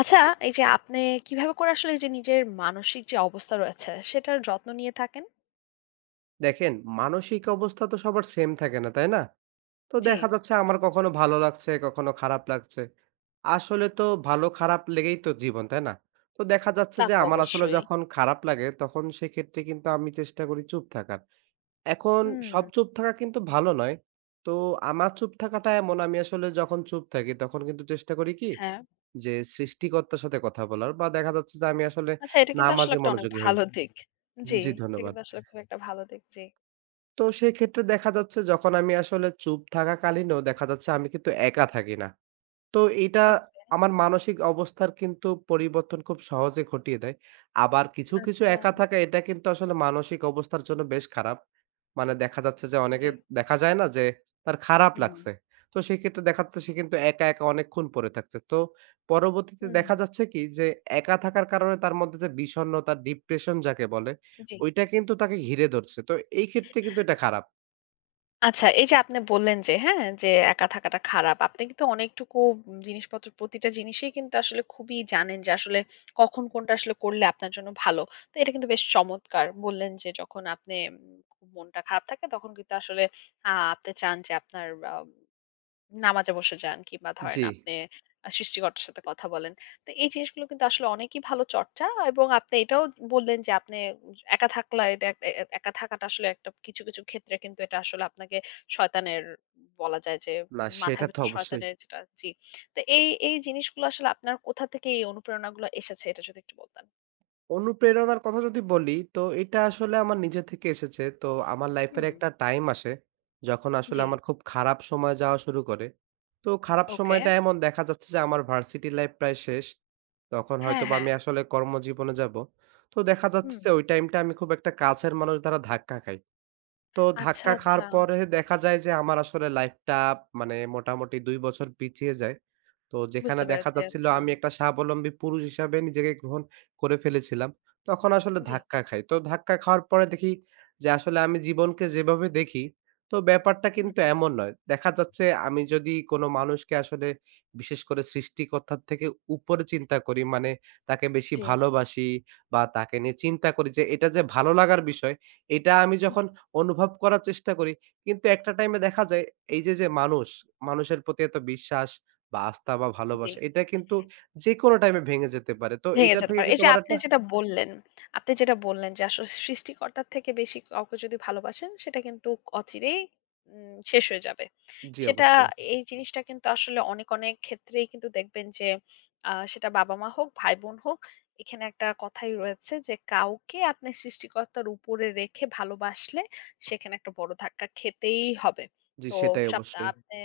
আচ্ছা, এই যে আপনি কিভাবে করে আসলে এই যে নিজের মানসিক যে অবস্থা রয়েছে, সেটার যত্ন নিয়ে থাকেন? দেখেন মানসিক অবস্থা তো সবার সেম থাকে না, তাই না? তো জি, দেখা যাচ্ছে আমার কখনো ভালো লাগছে, কখনো খারাপ লাগছে। আসলে তো ভালো খারাপ লেগেই তো জীবন, তাই না? তো দেখা যাচ্ছে তা যে তো আমার আসলে অবশ্যই। যখন খারাপ লাগে তখন সেক্ষেত্রে কিন্তু আমি চেষ্টা করি চুপ থাকার। এখন হুম, সব চুপ থাকা কিন্তু ভালো নয়। তো আমার চুপ থাকাটা এমন আমি আসলে যখন চুপ থাকি তখন কিন্তু চেষ্টা করি কি হ্যাঁ। যে সৃষ্টিকর্তার সাথে কথা বলার বা দেখা যাচ্ছে যে আমি আসলে আচ্ছা, এটা কিন্তু আসলে নামাজে একটা অনেক মনোযোগী হই। ভালো দিক। জি, জি এটা ধন্যবাদ। কিন্তু আসলে খুব একটা ভালো দিক। জি। তো সেক্ষেত্রে দেখা যাচ্ছে যখন আমি আসলে চুপ থাকাকালীনও দেখা যাচ্ছে আমি কিন্তু একা থাকি না। তো এটা আ আমার মানসিক অবস্থার কিন্তু পরিবর্তন খুব সহজে ঘটিয়ে দেয়। আবার কিছু, কিছু আচ্ছা। একা থাকা এটা কিন্তু আসলে মানসিক অবস্থার জন্য বেশ খারাপ। মানে দেখা যাচ্ছে যে অনেকে জি। দেখা যায় না যে তার খারাপ হুম। লাগছে। তো সেক্ষেত্রে দেখা যাচ্ছে সে কিন্তু একা, একা অনেকক্ষণ পড়ে থাকছে। তো পরবর্তীতে হুম, দেখা যাচ্ছে কি যে একা থাকার কারণে তার মধ্যে যে বিষণ্ণতা, ডিপ্রেশন যাকে বলে জি। ওইটা কিন্তু তাকে ঘিরে ধরছে। তো এই ক্ষেত্রে কিন্তু এটা খারাপ। আচ্ছা, এই যে আপনি বললেন যে হ্যাঁ, যে একা থাকাটা খারাপ। আপনি কিন্তু অনেকটুকু জিনিসপত্র, প্রতিটা জিনিসেই কিন্তু আসলে খুবই জানেন যে আসলে কখন কোনটা আসলে করলে আপনার জন্য ভালো। তো এটা কিন্তু বেশ চমৎকার। বললেন যে যখন আপনি খুব মনটা খারাপ থাকে তখন কিন্তু আসলে আপনি চান যে আপনার আ নামাজে বসে যান কিংবা জি, ধরেন আপনি সৃষ্টিকর্তার সাথে কথা বলেন। তো এই জিনিসগুলো কিন্তু আসলে অনেকই ভালো চর্চা এবং আপনি এটাও বললেন যে আপনি একা থাকলে এটা এক- এ এ একা থাকাটা আসলে একটা কিছু, কিছু ক্ষেত্রে কিন্তু এটা আসলে আপনাকে শয়তানের, বলা যায় যে না মাথার সেটা তো ভেতর অবশ্যই। শয়তানের যেটা। জি। তো এই জিনিসগুলো আসলে আপনার কোথা থেকে এই অনুপ্রেরণাগুলো এসেছে, এটা যদি একটু বলতেন? অনুপ্রেরণার কথা যদি বলি, তো এটা আসলে আমার নিজে থেকে এসেছে। তো আমার লাইফের হুম। একটা টাইম আসে, যখন আসলে জি, আমার খুব খারাপ সময় যাওয়া শুরু করে। তো খারাপ ওকে। সময়টা এমন দেখা যাচ্ছে যে আমার ভার্সিটি লাইফ প্রায় শেষ। তখন হ্যাঁ, হয়তোবা হ্যাঁ। আমি আসলে কর্মজীবনে যাবো। তো দেখা যাচ্ছে হুম। যে ওই টাইমটা আমি খুব একটা কাছের মানুষ দ্বারা ধাক্কা খাই। তো আচ্ছা, ধাক্কা খাওয়ার আচ্ছা। পরে দেখা যায় যে আমার আসলে লাইফটা মানে মোটামুটি ২ বছর পিছিয়ে যায়। তো যেখানে বুঝতে দেখা পেরেছি। যাচ্ছিল আচ্ছা। আমি একটা স্বাবলম্বী পুরুষ হিসাবে নিজেকে গ্রহণ করে ফেলেছিলাম। তখন আসলে জি। ধাক্কা খাই। তো ধাক্কা খাওয়ার পরে দেখি যে আসলে আমি জীবনকে যেভাবে দেখি, তো ব্যাপারটা হুম, কিন্তু এমন নয়। দেখা যাচ্ছে আমি যদি কোনো মানুষকে আসলে বিশেষ করে সৃষ্টিকর্তার থেকে উপরে চিন্তা করি, মানে তাকে বেশি জি, ভালোবাসি বা তাকে নিয়ে চিন্তা করি যে এটা যে ভালো লাগার বিষয়, এটা আমি জি, যখন অনুভব করার চেষ্টা করি, কিন্তু একটা টাইমে দেখা যায় এই যে, যে মানুষ, মানুষের প্রতি এত বিশ্বাস বা আস্থা বা জি। ভালোবাসা এটা কিন্তু যেকোনো টাইমে ভেঙে যেতে পারে। তো ভেঙে এটা যেতে থেকে পারে। এই কিন্তু যে আমার আপনি একটা যেটা বললেন, আপনি যেটা বললেন যে আসলে সৃষ্টিকর্তার থেকে বেশি কাউকে যদি ভালোবাসেন সেটা কিন্তু অচিরেই শেষ হয়ে যাবে। জি সেটা অবশ্যই। এই জিনিসটা কিন্তু আসলে অনেক, অনেক ক্ষেত্রেই কিন্তু দেখবেন যে সেটা বাবা-মা হোক, ভাই-বোন হোক, এখানে একটা কথাই রয়েছে যে কাউকে আপনি সৃষ্টিকর্তার উপরে রেখে ভালোবাসলে সেখানে একটা বড় ধাক্কা খেতেই হবে। জি তো সেটাই সপ্তা অবশ্যই। আপনি,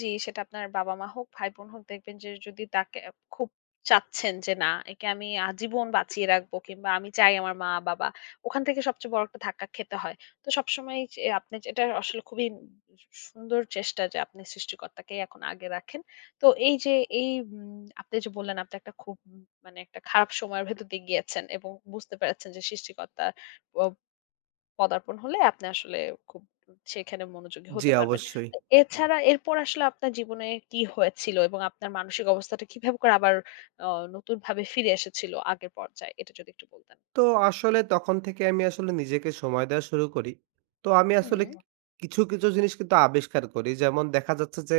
জি, সেটা আপনার বাবা-মা হোক, ভাই-বোন হোক, দেখবেন যে যদি তাকে খুব চাচ্ছেন যে না, একে আমি আজীবন বাঁচিয়ে রাখবো কিংবা আমি চাই আমার মা-বাবা। ওখান থেকে সবচেয়ে বড় একটা ধাক্কা খেতে হয়। তো সবসময় যে আপনি যেটা আসলে খুবই সুন্দর চেষ্টা যে আপনি সৃষ্টিকর্তাকেই এখন আগে রাখেন। তো এই যে এই আপনি যে বললেন আপনি একটা খুব মানে একটা খারাপ সময়ের ভেতর দিয়ে গিয়েছেন এবং বুঝতে পেরেছেন যে সৃষ্টিকর্তার ও পদার্পণ হলে আপনি আসলে খুব সেখানে মনোযোগী জি হতে পারবেন। অবশ্যই। তো এছাড়া এরপর আসলে আপনার জীবনে কি হয়েছিল এবং আপনার মানসিক অবস্থাটা কিভাবে করে আবার আ নতুনভাবে ফিরে এসেছিল আগের পর্যায়ে? এটা যদি একটু বলতেন। তো আসলে তখন থেকে আমি আসলে নিজেকে সময় দেওয়া শুরু করি। তো আমি হুম। আসলে কিছু, কিছু জিনিস কিন্তু আবিষ্কার করি। যেমন দেখা যাচ্ছে যে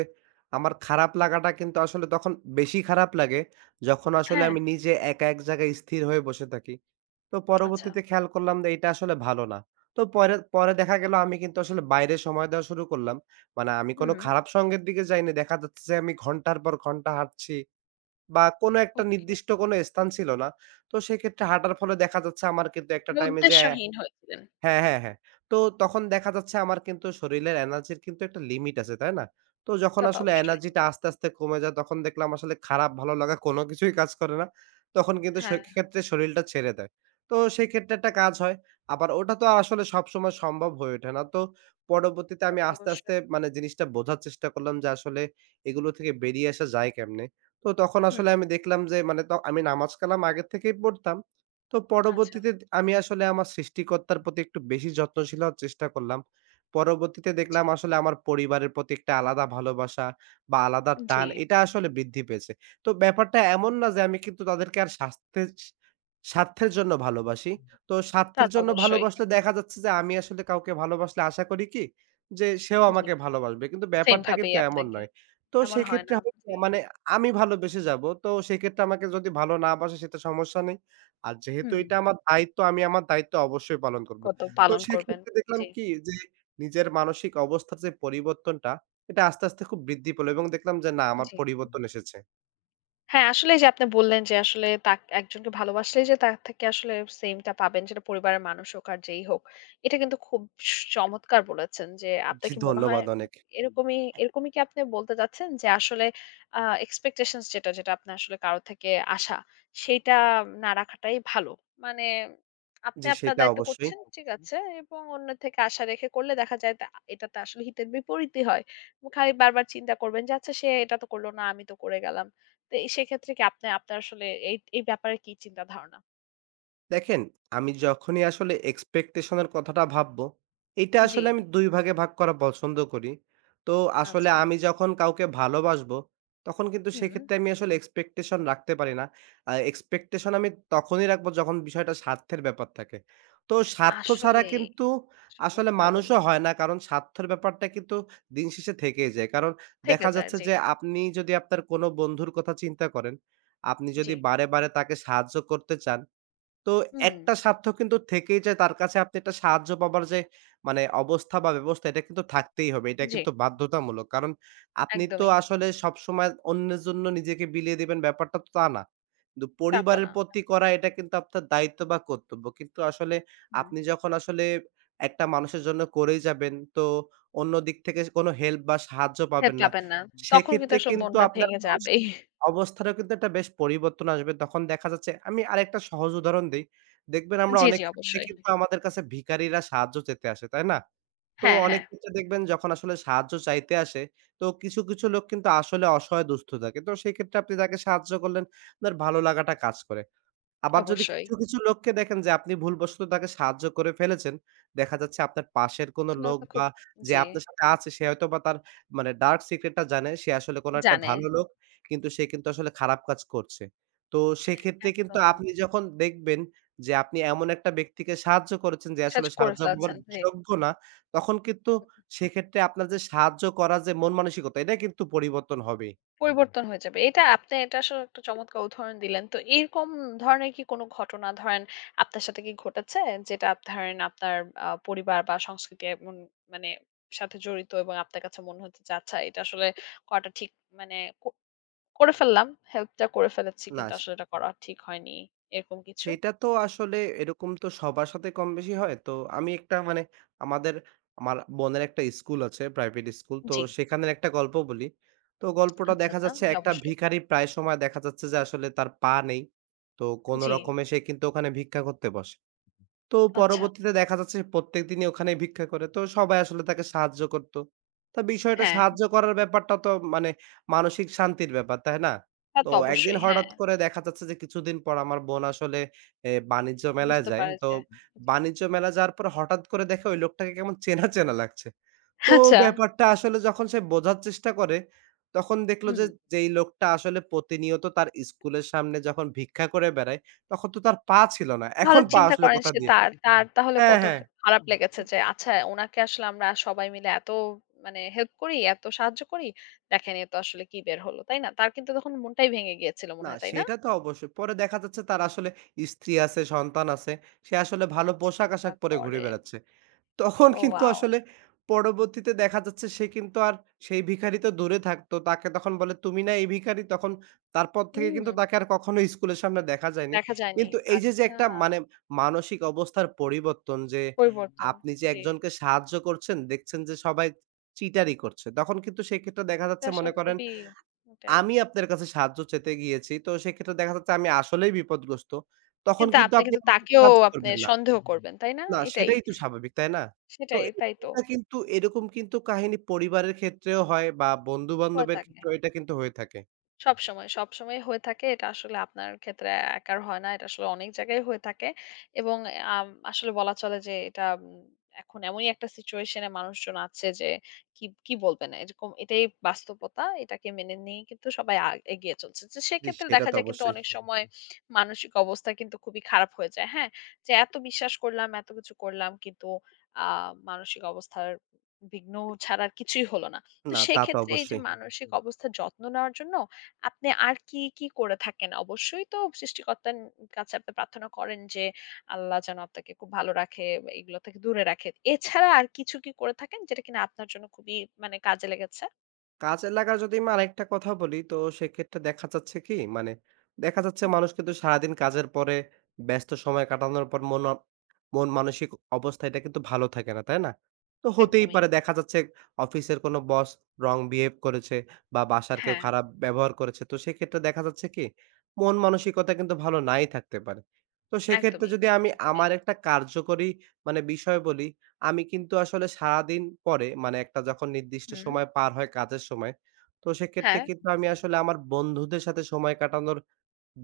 আমার খারাপ লাগাটা কিন্তু আসলে তখন বেশি খারাপ লাগে যখন আসলে হ্যাঁ, আমি নিজে একা এক জায়গায় স্থির হয়ে বসে থাকি। তো আচ্ছা। পরবর্তীতে খেয়াল করলাম যে এটা আসলে ভালো না। তো পরে পরে দেখা গেল আমি কিন্তু আসলে বাইরে সময় দেওয়া শুরু করলাম। মানে আমি কোনো হুম, খারাপ সঙ্গের দিকে যাইনি। দেখা যাচ্ছে যে আমি ঘন্টার পর ঘন্টা হাঁটছি। বা কোনো একটা ওকে। নির্দিষ্ট কোনো স্থান ছিল না। তো সেক্ষেত্রে হাঁটার ফলে দেখা যাচ্ছে আমার কিন্তু একটা মানে টাইমে যেয়ে উদ্দেশ্যহীন হয়েছিলেন। হ্যাঁ, হ্যাঁ, হ্যাঁ। তো তখন দেখা যাচ্ছে আমার কিন্তু শরীরের এনার্জির কিন্তু একটা লিমিট আছে, তাই না? তো যখন তা তো আসলে অবশ্যই। এনার্জিটা আস্তে, আস্তে কমে যায় তখন দেখলাম আসলে খারাপ ভালো লাগা কোনো কিছুই কাজ করে না। তখন কিন্তু হ্যাঁ, সেক্ষেত্রে শরীরটা ছেড়ে দেয়। তো সেক্ষেত্রে একটা হুম, কাজ হয়। আবার ওটা তো আর আসলে সবসময় সম্ভব হয়ে ওঠে না। তো পরবর্তীতে তা আমি তো আস্তে, আস্তে অবশ্যই। মানে জিনিসটা বোঝার চেষ্টা করলাম যে আসলে এগুলো থেকে বেরিয়ে আসা যায় কেমনে? তো তখন হুম, আসলে আমি দেখলাম যে মানে ত আমি নামাজ কালাম আগের থেকেই পড়তাম। তো আচ্ছা। পরবর্তীতে আমি আসলে আমার সৃষ্টিকর্তার প্রতি একটু বেশি যত্নশীল হওয়ার চেষ্টা করলাম। পরবর্তীতে জি, দেখলাম আসলে আমার পরিবারের প্রতি একটা আলাদা ভালোবাসা বা আলাদা জি। টান এটা আসলে বৃদ্ধি পেয়েছে। তো ব্যাপারটা এমন না যে আমি কিন্তু তাদেরকে আর স্বাস্থ্যের স্বার্থের জন্য ভালোবাসি। তো তা স্বার্থের তো জন্য অবশ্যই। ভালোবাসলে দেখা যাচ্ছে যে আমি আসলে কাউকে ভালোবাসলে আশা করি কি যে সেও জি, আমাকে ভালোবাসবে। কিন্তু সেম ব্যাপারটা ভাবেই কিন্তু এমন আপনাকে। নয়। তো এমন হয় সেক্ষেত্রে না হয় কি যে, মানে আমি ভালোবেসে যাবো। তো সেক্ষেত্রে আমাকে যদি ভালো না বাসে সেটা সমস্যা নেই। আর যেহেতু হুম, এটা আমার দায়িত্ব, আমি আমার দায়িত্ব অবশ্যই পালন করব। কত তো পালন করবেন। সেক্ষেত্রে দেখলাম জি, কি যে নিজের মানসিক অবস্থার যে পরিবর্তনটা, এটা আস্তে, আস্তে খুব বৃদ্ধি পেল এবং দেখলাম যে না আমার জি। পরিবর্তন এসেছে। হ্যাঁ, আসলে এই যে আপনি বললেন যে আসলে তাক একজনকে ভালোবাসলেই যে তার থেকে আসলে সেইম টা পাবেন, সেটা পরিবারের মানুষ হোক আর যেই হোক। এটা কিন্তু খুব চমৎকার বলেছেন। যে আপনার জি কি মনে হয়, ধন্যবাদ অনেক। এরকমই এরকমই কি আপনি বলতে চাচ্ছেন যে আসলে আ expectations, যেটা আপনার আসলে কারো থেকে আশা সেইটা না রাখাটাই ভালো। মানে আপনি জি আপনার সেটা দায়িত্ব অবশ্যই। করছেন, ঠিক আছে, এবং অন্যের থেকে আশা রেখে করলে দেখা যায় তা এটাতে আসলে হিতের বিপরীতই হয়। খালি বারবার চিন্তা করবেন যে আচ্ছা সে এটা তো করল না, আমি তো করে গেলাম। তো এই সেক্ষেত্রে কি আপনি আপনার আসলে এই ব্যাপারে কি চিন্তা ধারণা? দেখেন, আমি যখনই আসলে এক্সপেকটেশন এর কথাটা ভাববো, এটা জি, আসলে আমি ২ ভাগে ভাগ করা পছন্দ করি। তো আসলে আচ্ছা। আমি যখন কাউকে ভালোবাসবো, তখন কিন্তু হুম, সেক্ষেত্রে আমি আসলে এক্সপেকটেশন রাখতে পারি না। এক্সপেকটেশন আমি তখনই রাখবো যখন বিষয়টা স্বার্থের ব্যাপার থাকে। তো স্বার্থ ছাড়া আসলেই কিন্তু আসলে চমৎকার মানুষও বললেন। হয় না। কারণ স্বার্থের ব্যাপারটা কিন্তু দিন শেষে থেকেই যায়। কারণ থেকে দেখা যায়, যাচ্ছে জি, যে আপনি যদি আপনার কোনো বন্ধুর কথা চিন্তা করেন, আপনি জি, যদি বারে, বারে তাকে সাহায্য করতে চান, তো হুম, একটা স্বার্থ কিন্তু থেকেই যায় তার কাছে আপনি একটা সাহায্য পাবার যে মানে অবস্থা বা ব্যবস্থা এটা কিন্তু থাকতেই হবে। এটা জি, কিন্তু বাধ্যতামূলক। কারণ আপনি তো একদমই। আসলে সবসময় অন্যের জন্য নিজেকে বিলিয়ে দিবেন ব্যাপারটা তো তা না। কিন্তু তা তো পরিবারের না। প্রতি করা এটা কিন্তু আপনার দায়িত্ব বা কর্তব্য। কিন্তু আসলে হুম, আপনি যখন আসলে একটা মানুষের জন্য করেই যাবেন তো অন্য দিক থেকে কোনো হেল্প বা সাহায্য হেল্প পাবেন না। পাবেন না। তখন কিন্তু সেক্ষেত্রে আসলে কিন্তু মনটা আপনার ভেঙে মানসিক যাবেই। অবস্থারও কিন্তু একটা বেশ পরিবর্তন আসবে। তখন দেখা যাচ্ছে আমি আরেকটা সহজ উদাহরণ দেই। দেখবেন আমরা জি, অনেক জি, ক্ষেত্রে অবশ্যই। কিন্তু আমাদের কাছে ভিখারিরা সাহায্য চেতে আসে, তাই না? তো হ্যাঁ, অনেক হ্যাঁ, ক্ষেত্রে দেখবেন যখন আসলে সাহায্য চাইতে আসে, তো কিছু, কিছু লোক কিন্তু আসলে অসহায় দুস্থ থাকে। তো সেক্ষেত্রে আপনি তাকে সাহায্য করলেন, আপনার ভালো লাগাটা কাজ করে। আবার যদি অবশ্যই। কিছু, কিছু লোককে দেখেন যে আপনি ভুলবশত তাকে সাহায্য করে ফেলেছেন, দেখা যাচ্ছে আপনার পাশের কোনো লোক তো বা খুব, যে জি, আপনার সাথে আছে সে হয়তোবা তার মানে ডার্ক সিক্রেট টা জানে। সে আসলে কোনো একটা জানে। ভালো লোক, কিন্তু সে কিন্তু আসলে খারাপ কাজ করছে। তো সেক্ষেত্রে কিন্তু একদম। আপনি যখন দেখবেন যে আপনি এমন একটা ব্যক্তিকে সাহায্য করেছেন যে আসলে সাহায্য করে সাহায্য পাওয়ার ফেলেছেন। জি। যোগ্য না, তখন কিন্তু সেক্ষেত্রে আপনার যে সাহায্য করার যে মন মানসিকতা এটা কিন্তু পরিবর্তন হবেই। পরিবর্তন হয়ে যাবে। এটা আপনি এটা আসলে একটা চমৎকার উদাহরণ দিলেন। তো এরকম ধরনের কি কোনো ঘটনা, ধরেন আপনার সাথে কি ঘটেছে? যেটা আপ ধরেন আপনার পরিবার বা সংস্কৃতি এমন, মানে সাথে জড়িত এবং আপনার কাছে মনে হচ্ছে যে আচ্ছা এটা আসলে করাটা ঠিক, মানে কো করে ফেললাম। হেল্পটা করে ফেলেছি না। কিন্তু আসলে এটা করা ঠিক হয়নি। এরকম কিছু? সেটা তো আসলে এরকম তো সবার সাথে কম বেশি হয়। তো আমি একটা মানে আমাদের আমার বোনের একটা স্কুল আছে, প্রাইভেট স্কুল। তো জি। সেখানের একটা গল্প বলি। তো গল্পটা আচ্ছা, দেখা আচ্ছা। যাচ্ছে জি, একটা অবশ্যই। ভিখারি প্রায় সময় দেখা যাচ্ছে যে আসলে তার পা নেই। তো কোন জি। রকমে সে কিন্তু ওখানে ভিক্ষা করতে বসে। তো আচ্ছা। পরবর্তীতে দেখা যাচ্ছে প্রত্যেকদিনই ওখানে ভিক্ষা করে। তো সবাই আসলে তাকে সাহায্য করত। তো বিষয়টা হ্যাঁ, সাহায্য করার ব্যাপারটা তো মানে মানসিক শান্তির ব্যাপার, তাই না? তা তো তো একদিন অবশ্যই। হঠাৎ হ্যাঁ, করে দেখা যাচ্ছে যে কিছুদিন পর আমার বোন আসলে এ বাণিজ্য মেলায় বুঝতে যায়। পারে তো যে জি। বাণিজ্য মেলায় যাওয়ার পর হঠাৎ করে দেখে ওই লোকটাকে কেমন চেনা, চেনা লাগছে। তো আচ্ছা। ব্যাপারটা আসলে যখন সে বোঝার চেষ্টা করে, তখন দেখল হুম। যে যেই লোকটা আসলে প্রতিনিয়ত তার স্কুলের সামনে যখন ভিক্ষা করে বেড়ায়, তখন তো তার পা ছিল না। তাহলে, এখন পা চিন্তা আসলো করেন, কোথা সে দিয়ে? তার তার তাহলে হ্যাঁ, কত হ্যাঁ। খারাপ তো লেগেছে যে আচ্ছা উনাকে আসলে আমরা সবাই মিলে এত, মানে হেল্প করি, এত সাহায্য করি। দেখেন, এ তো আসলে কি বের হলো, তাই না? তার কিন্তু তখন মনটাই ভেঙে গিয়েছিল মনে না হয়, তাই না? সেটা তো অবশ্যই। পরে দেখা যাচ্ছে তার আসলে স্ত্রী আছে, সন্তান আছে। সে আসলে ভালো চিন্তা পোশাক-আশাক পরে ঘুরে করেন। বেড়াচ্ছে। তখন ও, কিন্তু ওয়াও! আসলে পরবর্তীতে দেখা যাচ্ছে সে কিন্তু আর সেই ভিখারি তো দূরে থাকতো। তাকে তখন বলে, "তুমি না এই ভিখারি?" তখন তারপর থেকে হুম, কিন্তু তাকে আর কখনো স্কুলের সামনে দেখা যায়নি। দেখা যায়নি। কিন্তু এই যে, যে আচ্ছা, একটা মানে মানসিক অবস্থার পরিবর্তন যে, পরিবর্তন। আপনি যে জি। একজনকে সাহায্য করছেন, দেখছেন যে সবাই চিটারি করছে। তখন কিন্তু সেক্ষেত্রে দেখা এটা যাচ্ছে আসলে মনে করেন খুবই, ওটাই। আমি আপনার কাছে সাহায্য চেতে গিয়েছি। তো সেক্ষেত্রে দেখা যাচ্ছে আমি আসলেই বিপদগ্রস্ত। তখন কিন্তু কিন্তু আপনি আপনি কিন্তু আমাকে তাকেও সাহায্য আপনি করবেন না। সন্দেহ করবেন, তাই না? না, এটাই। সেটাই তো স্বাভাবিক, তাই না? তো সেটাই, এ তাই তো। এটা কিন্তু এরকম কিন্তু কাহিনী পরিবারের ক্ষেত্রেও হয় বা হয়ে বন্ধু-বান্ধবের থাকে। ক্ষেত্রেও এটা কিন্তু হয়ে থাকে। সবসময়, সবসময় হয়ে থাকে। এটা আসলে আপনার ক্ষেত্রে একার হয় না। এটা আসলে অনেক জায়গায় হয়ে থাকে এবং আসলে বলা চলে যে এটা এখন এমনই একটা সিচুয়েশন এ মানুষজন আছে যে কি, কি বলবে না। এরকম, এটাই বাস্তবতা। এটাকে মেনে নিয়েই কিন্তু সবাই এগিয়ে চলছে। তো জি, সেক্ষেত্রে সেটা দেখা তো যায় কিন্তু অবশ্যই। অনেক সময় মানসিক অবস্থা কিন্তু খুবই খারাপ হয়ে যায়। হ্যাঁ? যে এত বিশ্বাস করলাম, এত কিছু করলাম, কিন্তু আ মানসিক অবস্থার বিঘ্ন ছাড়া আর কিছুই হলো না। তো না, তা তো সেক্ষেত্রে এই যে অবশ্যই। মানসিক অবস্থার যত্ন নেওয়ার জন্য আপনি আর কি, কি করে থাকেন? অবশ্যই তো সৃষ্টিকর্তার কাছে আপনি প্রার্থনা করেন যে আল্লাহ যেন আপনাকে খুব ভালো রাখে, এগুলো থেকে দূরে রাখে। এছাড়া আর কিছু কি করে থাকেন যেটা কিনা আপনার জন্য খুবই, মানে কাজে লেগেছে? কাজে লাগার যদি আমি আরেকটা কথা বলি, তো সেক্ষেত্রে দেখা যাচ্ছে কি? মানে দেখা যাচ্ছে হুম, মানুষ কিন্তু সারাদিন কাজের পরে ব্যস্ত সময় কাটানোর পর মন মানসিক অবস্থা এটা কিন্তু ভালো থাকে না, তাই না? তো হতেই একদমই। পারে দেখা যাচ্ছে অফিসের কোনো বস রং বিহেভ করেছে বা বাসার কেউ হ্যাঁ, খারাপ ব্যবহার করেছে। তো সেক্ষেত্রে দেখা যাচ্ছে কি? মন মানসিকতা কিন্তু ভালো নাই থাকতে পারে। তো সেক্ষেত্রে একদমই। যদি এটা তো আমি একদমই। আমার একটা কার্যকরী মানে বিষয় বলি আমি কিন্তু আসলে সারাদিন পরে মানে একটা যখন নির্দিষ্ট হুম, সময় পার হয় কাজের সময়, তো সেক্ষেত্রে হ্যাঁ। কিন্তু আমি আসলে আমার বন্ধুদের সাথে সময় কাটানোর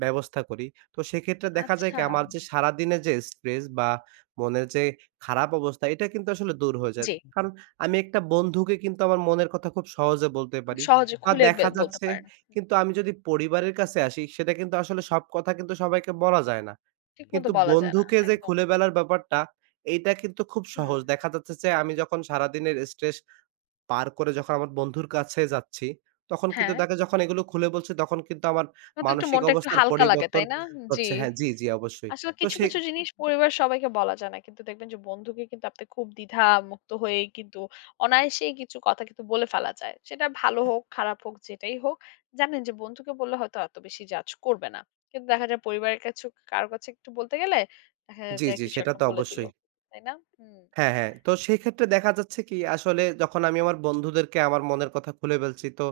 ব্যবস্থা করি। তো সেক্ষেত্রে দেখা যায় কি আচ্ছা। আমার যে সারাদিনের যে স্ট্রেস বা মনের যে খারাপ অবস্থা এটা কিন্তু আসলে দূর হয়ে যায়। জি, কারণ আমি একটা বন্ধুকে কিন্তু আমার মনের কথা খুব সহজে বলতে খুব পারি। সহজে বা খুলে দেখা বলতে যাচ্ছে পারেন। কিন্তু আমি যদি পরিবারের কাছে আসি সেটা কিন্তু আসলে সব কথা কিন্তু সবাইকে বলা যায় না। ঠিকমতো কিন্তু বলা যায় না। বন্ধুকে যে একদম। খুলে বেলার ব্যাপারটা, এইটা কিন্তু খুব হুম, সহজ। দেখা যাচ্ছে যে আমি যখন সারাদিনের স্ট্রেস পার করে যখন আমার বন্ধুর কাছে যাচ্ছি, তখন কিন্তু হ্যাঁ। তাকে যখন এগুলো খুলে বলছি, তখন কিন্তু আমার তখন তো একটু মানসিক মনটা একটু অবস্থার হালকা লাগে, পরিবর্তন তাই না? জি। হচ্ছে হ্যাঁ, জি, জি অবশ্যই। আসলে তো কিছু, সে কিছু জিনিস পরিবারের সবাইকে বলা যায় না। কিন্তু দেখবেন যে বন্ধুকে কিন্তু আপনি খুব দ্বিধামুক্ত হয়ে কিন্তু অনায়াসেই কিছু কথা কিন্তু বলে ফেলা যায়। সেটা ভালো হোক, খারাপ হোক, যেটাই হোক। জানেন যে বন্ধুকে বললে হয়তো এত বেশি জাজ করবে না। কিন্তু দেখা যায় পরিবারের কাছে কারো কাছে একটু বলতে গেলে দেখা জি, যায় জি কিছু সেটা একটা তো বলে দিল। অবশ্যই। তাই না? হুম। হ্যাঁ, হ্যাঁ। তো সেক্ষেত্রে দেখা যাচ্ছে কি আসলে যখন আমি আমার বন্ধুদেরকে আমার মনের কথা খুলে ফেলছি, তো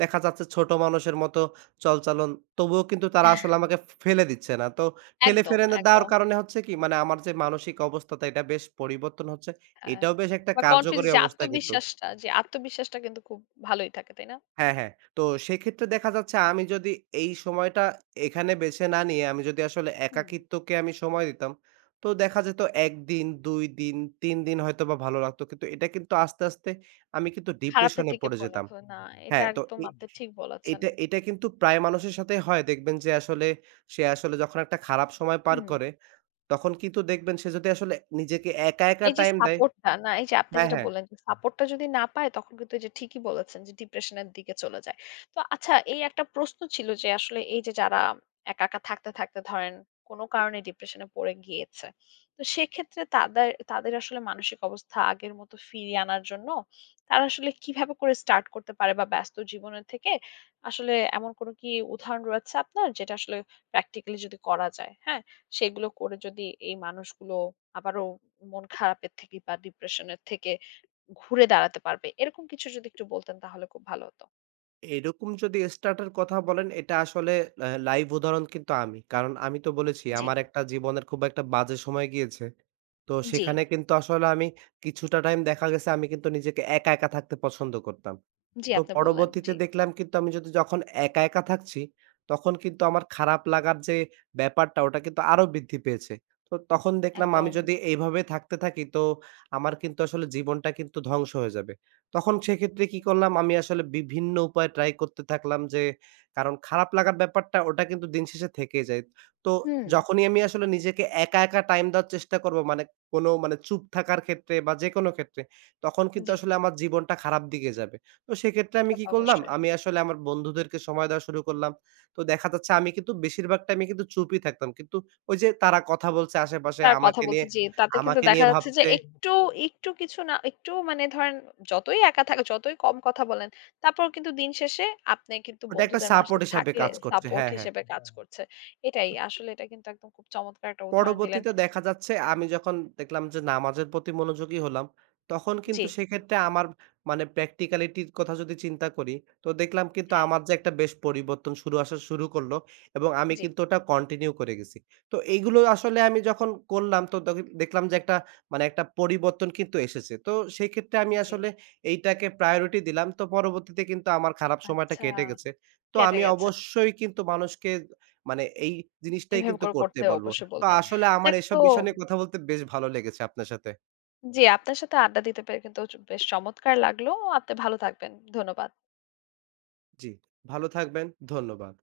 দেখা যাচ্ছে ছোট মানুষের মতো চলচালন তবুও কিন্তু তারা আসলে আমাকে ফেলে দিচ্ছে না। তো ঠেলে একদম, ফেলে না দেওয়ার একদম। কারণে হচ্ছে কি মানে আমার যে মানসিক অবস্থাটা এটা বেশ পরিবর্তন হচ্ছে। হ্যাঁ। এটাও বেশ একটা বা কনফিডেন্স, কার্যকরী যে অবস্থা কিন্তু। আত্মবিশ্বাসটা যে আত্মবিশ্বাসটা কিন্তু খুব ভালোই থাকে। তাই না? হ্যাঁ, হ্যাঁ। তো সেক্ষেত্রে দেখা যাচ্ছে আমি যদি এই সময়টা এখানে বেছে না নিয়ে আমি যদি আসলে হুম। একাকিত্বকে আমি সময় দিতাম, তো দেখা যেত ১ দিন, ২ দিন, ৩ দিন হয়তোবা ভালো লাগতো। কিন্তু এটা কিন্তু আস্তে, আস্তে আমি কিন্তু ডিপ্রেশন খারাপের এ দিকে পড়ে যেতাম। পরিণত হয় না। এটা হ্যাঁ, তো একদম আপনি ঠিক বলেছেন। এটা এটা কিন্তু প্রায় মানুষের সাথেই হয়। দেখবেন যে আসলে সে আসলে যখন একটা খারাপ সময় পার হুম। করে, তখন কিন্তু দেখবেন সে যদি আসলে নিজেকে একা, একা এই যে টাইম দেয় সাপোর্টটা, না এই যে আপনি হ্যাঁ, যেটা হ্যাঁ। বললেন যে সাপোর্টটা যদি না পায় তখন কিন্তু এই যে ঠিকই বলেছেন যে ডিপ্রেশনের দিকে চলে যায়। তো আচ্ছা, এই একটা প্রশ্ন ছিল যে আসলে এই যে যারা একা, একা থাকতে, থাকতে ধরেন কোন কারণে ডিপ্রেশনে পড়ে গিয়েছে। তো সেক্ষেত্রে তাদের তাদের আসলে মানসিক অবস্থা আগের মতো ফিরিয়ে আনার জন্য তারা আসলে কিভাবে করে স্টার্ট করতে পারে বা ব্যস্ত জীবনের থেকে আসলে এমন কোন কি উদাহরণ রয়েছে আপনার যেটা আসলে প্র্যাকটিক্যালি যদি করা যায়? হ্যাঁ? সেগুলো করে যদি এই মানুষগুলো আবারও মন খারাপের থেকে বা ডিপ্রেশনের থেকে ঘুরে দাঁড়াতে পারবে। এরকম কিছু যদি একটু বলতেন তাহলে খুব ভালো হতো। এরকম যদি স্টার্টের কথা বলেন এটা আসলে লাইভ উদাহরণ কিন্তু আমি। কারণ আমি তো বলেছি জি, আমার একটা জীবনের খুব একটা বাজে সময় গিয়েছে। তো জি, সেখানে কিন্তু আসলে আমি কিছুটা টাইম দেখা গেছে আমি কিন্তু নিজেকে একা, একা থাকতে পছন্দ করতাম। জি তো আপনি বললেন। পরবর্তীতে জি, দেখলাম কিন্তু আমি যদি যখন একা, একা থাকছি, তখন কিন্তু আমার খারাপ লাগার যে ব্যাপারটা ওটা কিন্তু আরো বৃদ্ধি পেয়েছে। তো তখন দেখলাম আমি একদম। যদি এইভাবে থাকতে থাকি তো আমার কিন্তু আসলে জীবনটা কিন্তু ধ্বংস হয়ে যাবে। তখন সেক্ষেত্রে কি করলাম আমি আসলে বিভিন্ন উপায় ট্রাই করতে থাকলাম যে কারণ খারাপ লাগার ব্যাপারটা ওটা কিন্তু দিন শেষে থেকেই যায়। তো হুম, যখনই আমি আসলে নিজেকে একা, একা টাইম দেওয়ার চেষ্টা করব মানে কোনো মানে চুপ থাকার ক্ষেত্রে বা যেকোনো ক্ষেত্রে তখন কিন্তু জি, আসলে আমার জীবনটা খারাপ দিকে যাবে। তো সেক্ষেত্রে আমি তা কি তো করলাম, অবশ্যই। আমি আসলে আমার বন্ধুদেরকে সময় দেওয়া শুরু করলাম। তো দেখা যাচ্ছে আমি কিন্তু বেশিরভাগ টাইমে কিন্তু চুপই থাকতাম। কিন্তু ওই যে তারা কথা বলছে আশেপাশে তার কথা আমাকে নিয়ে, বলছে, জি, তাতে কিন্তু আমাকে দেখা নিয়ে যাচ্ছে যে ভাবছে। একটু, একটু কিছু না, একটু মানে ধরেন, যতই একা থাকা, যতই কম কথা বলেন, তারপরেও কিন্তু দিন শেষে আপনি কিন্তু ওটা একটা বন্ধুদের মাঝে সাপোর্ট হিসাবে থাকলে কাজ করছে। সাপোর্ট হ্যাঁ, হ্যাঁ। হিসেবে কাজ করছে। এটাই আসলে, এটা কিন্তু একদম খুব চমৎকার একটা উদাহরণ দিলেন। পরবর্তীতে দেখা যাচ্ছে আমি যখন দেখলাম যে নামাজের প্রতি মনোযোগী হলাম, তখন জি। কিন্তু সেক্ষেত্রে আমার মানে practicality র কথা যদি চিন্তা করি, তো দেখলাম কিন্তু হ্যাঁ, আমার যে একটা বেশ পরিবর্তন শুরু আসা শুরু করলো এবং আমি জি, কিন্তু ওটা কন্টিনিউ করে গেছি। তো এইগুলো আসলে আমি যখন করলাম তো দেখলাম যে একটা মানে একটা পরিবর্তন কিন্তু এসেছে। তো সেক্ষেত্রে আমি জি। আসলে এইটাকে priority দিলাম। তো পরবর্তীতে কিন্তু আমার খারাপ সময়টা আচ্ছা, কেটে গেছে। তো কেটে আমি গেছে। অবশ্যই কিন্তু মানুষকে মানে এই জিনিসটাই এভাবে কিন্তু করে করতে করতে বলব। অবশ্যই তো বলবেন। আসলে আমার যাক তো, এসব বিষয় নিয়ে কথা বলতে বেশ ভালো লেগেছে আপনার সাথে। জি, আপনার সাথে আড্ডা দিতে পেরে কিন্তু বেশ চমৎকার লাগলো। আপনি ভালো থাকবেন। ধন্যবাদ। জি, ভালো থাকবেন। ধন্যবাদ।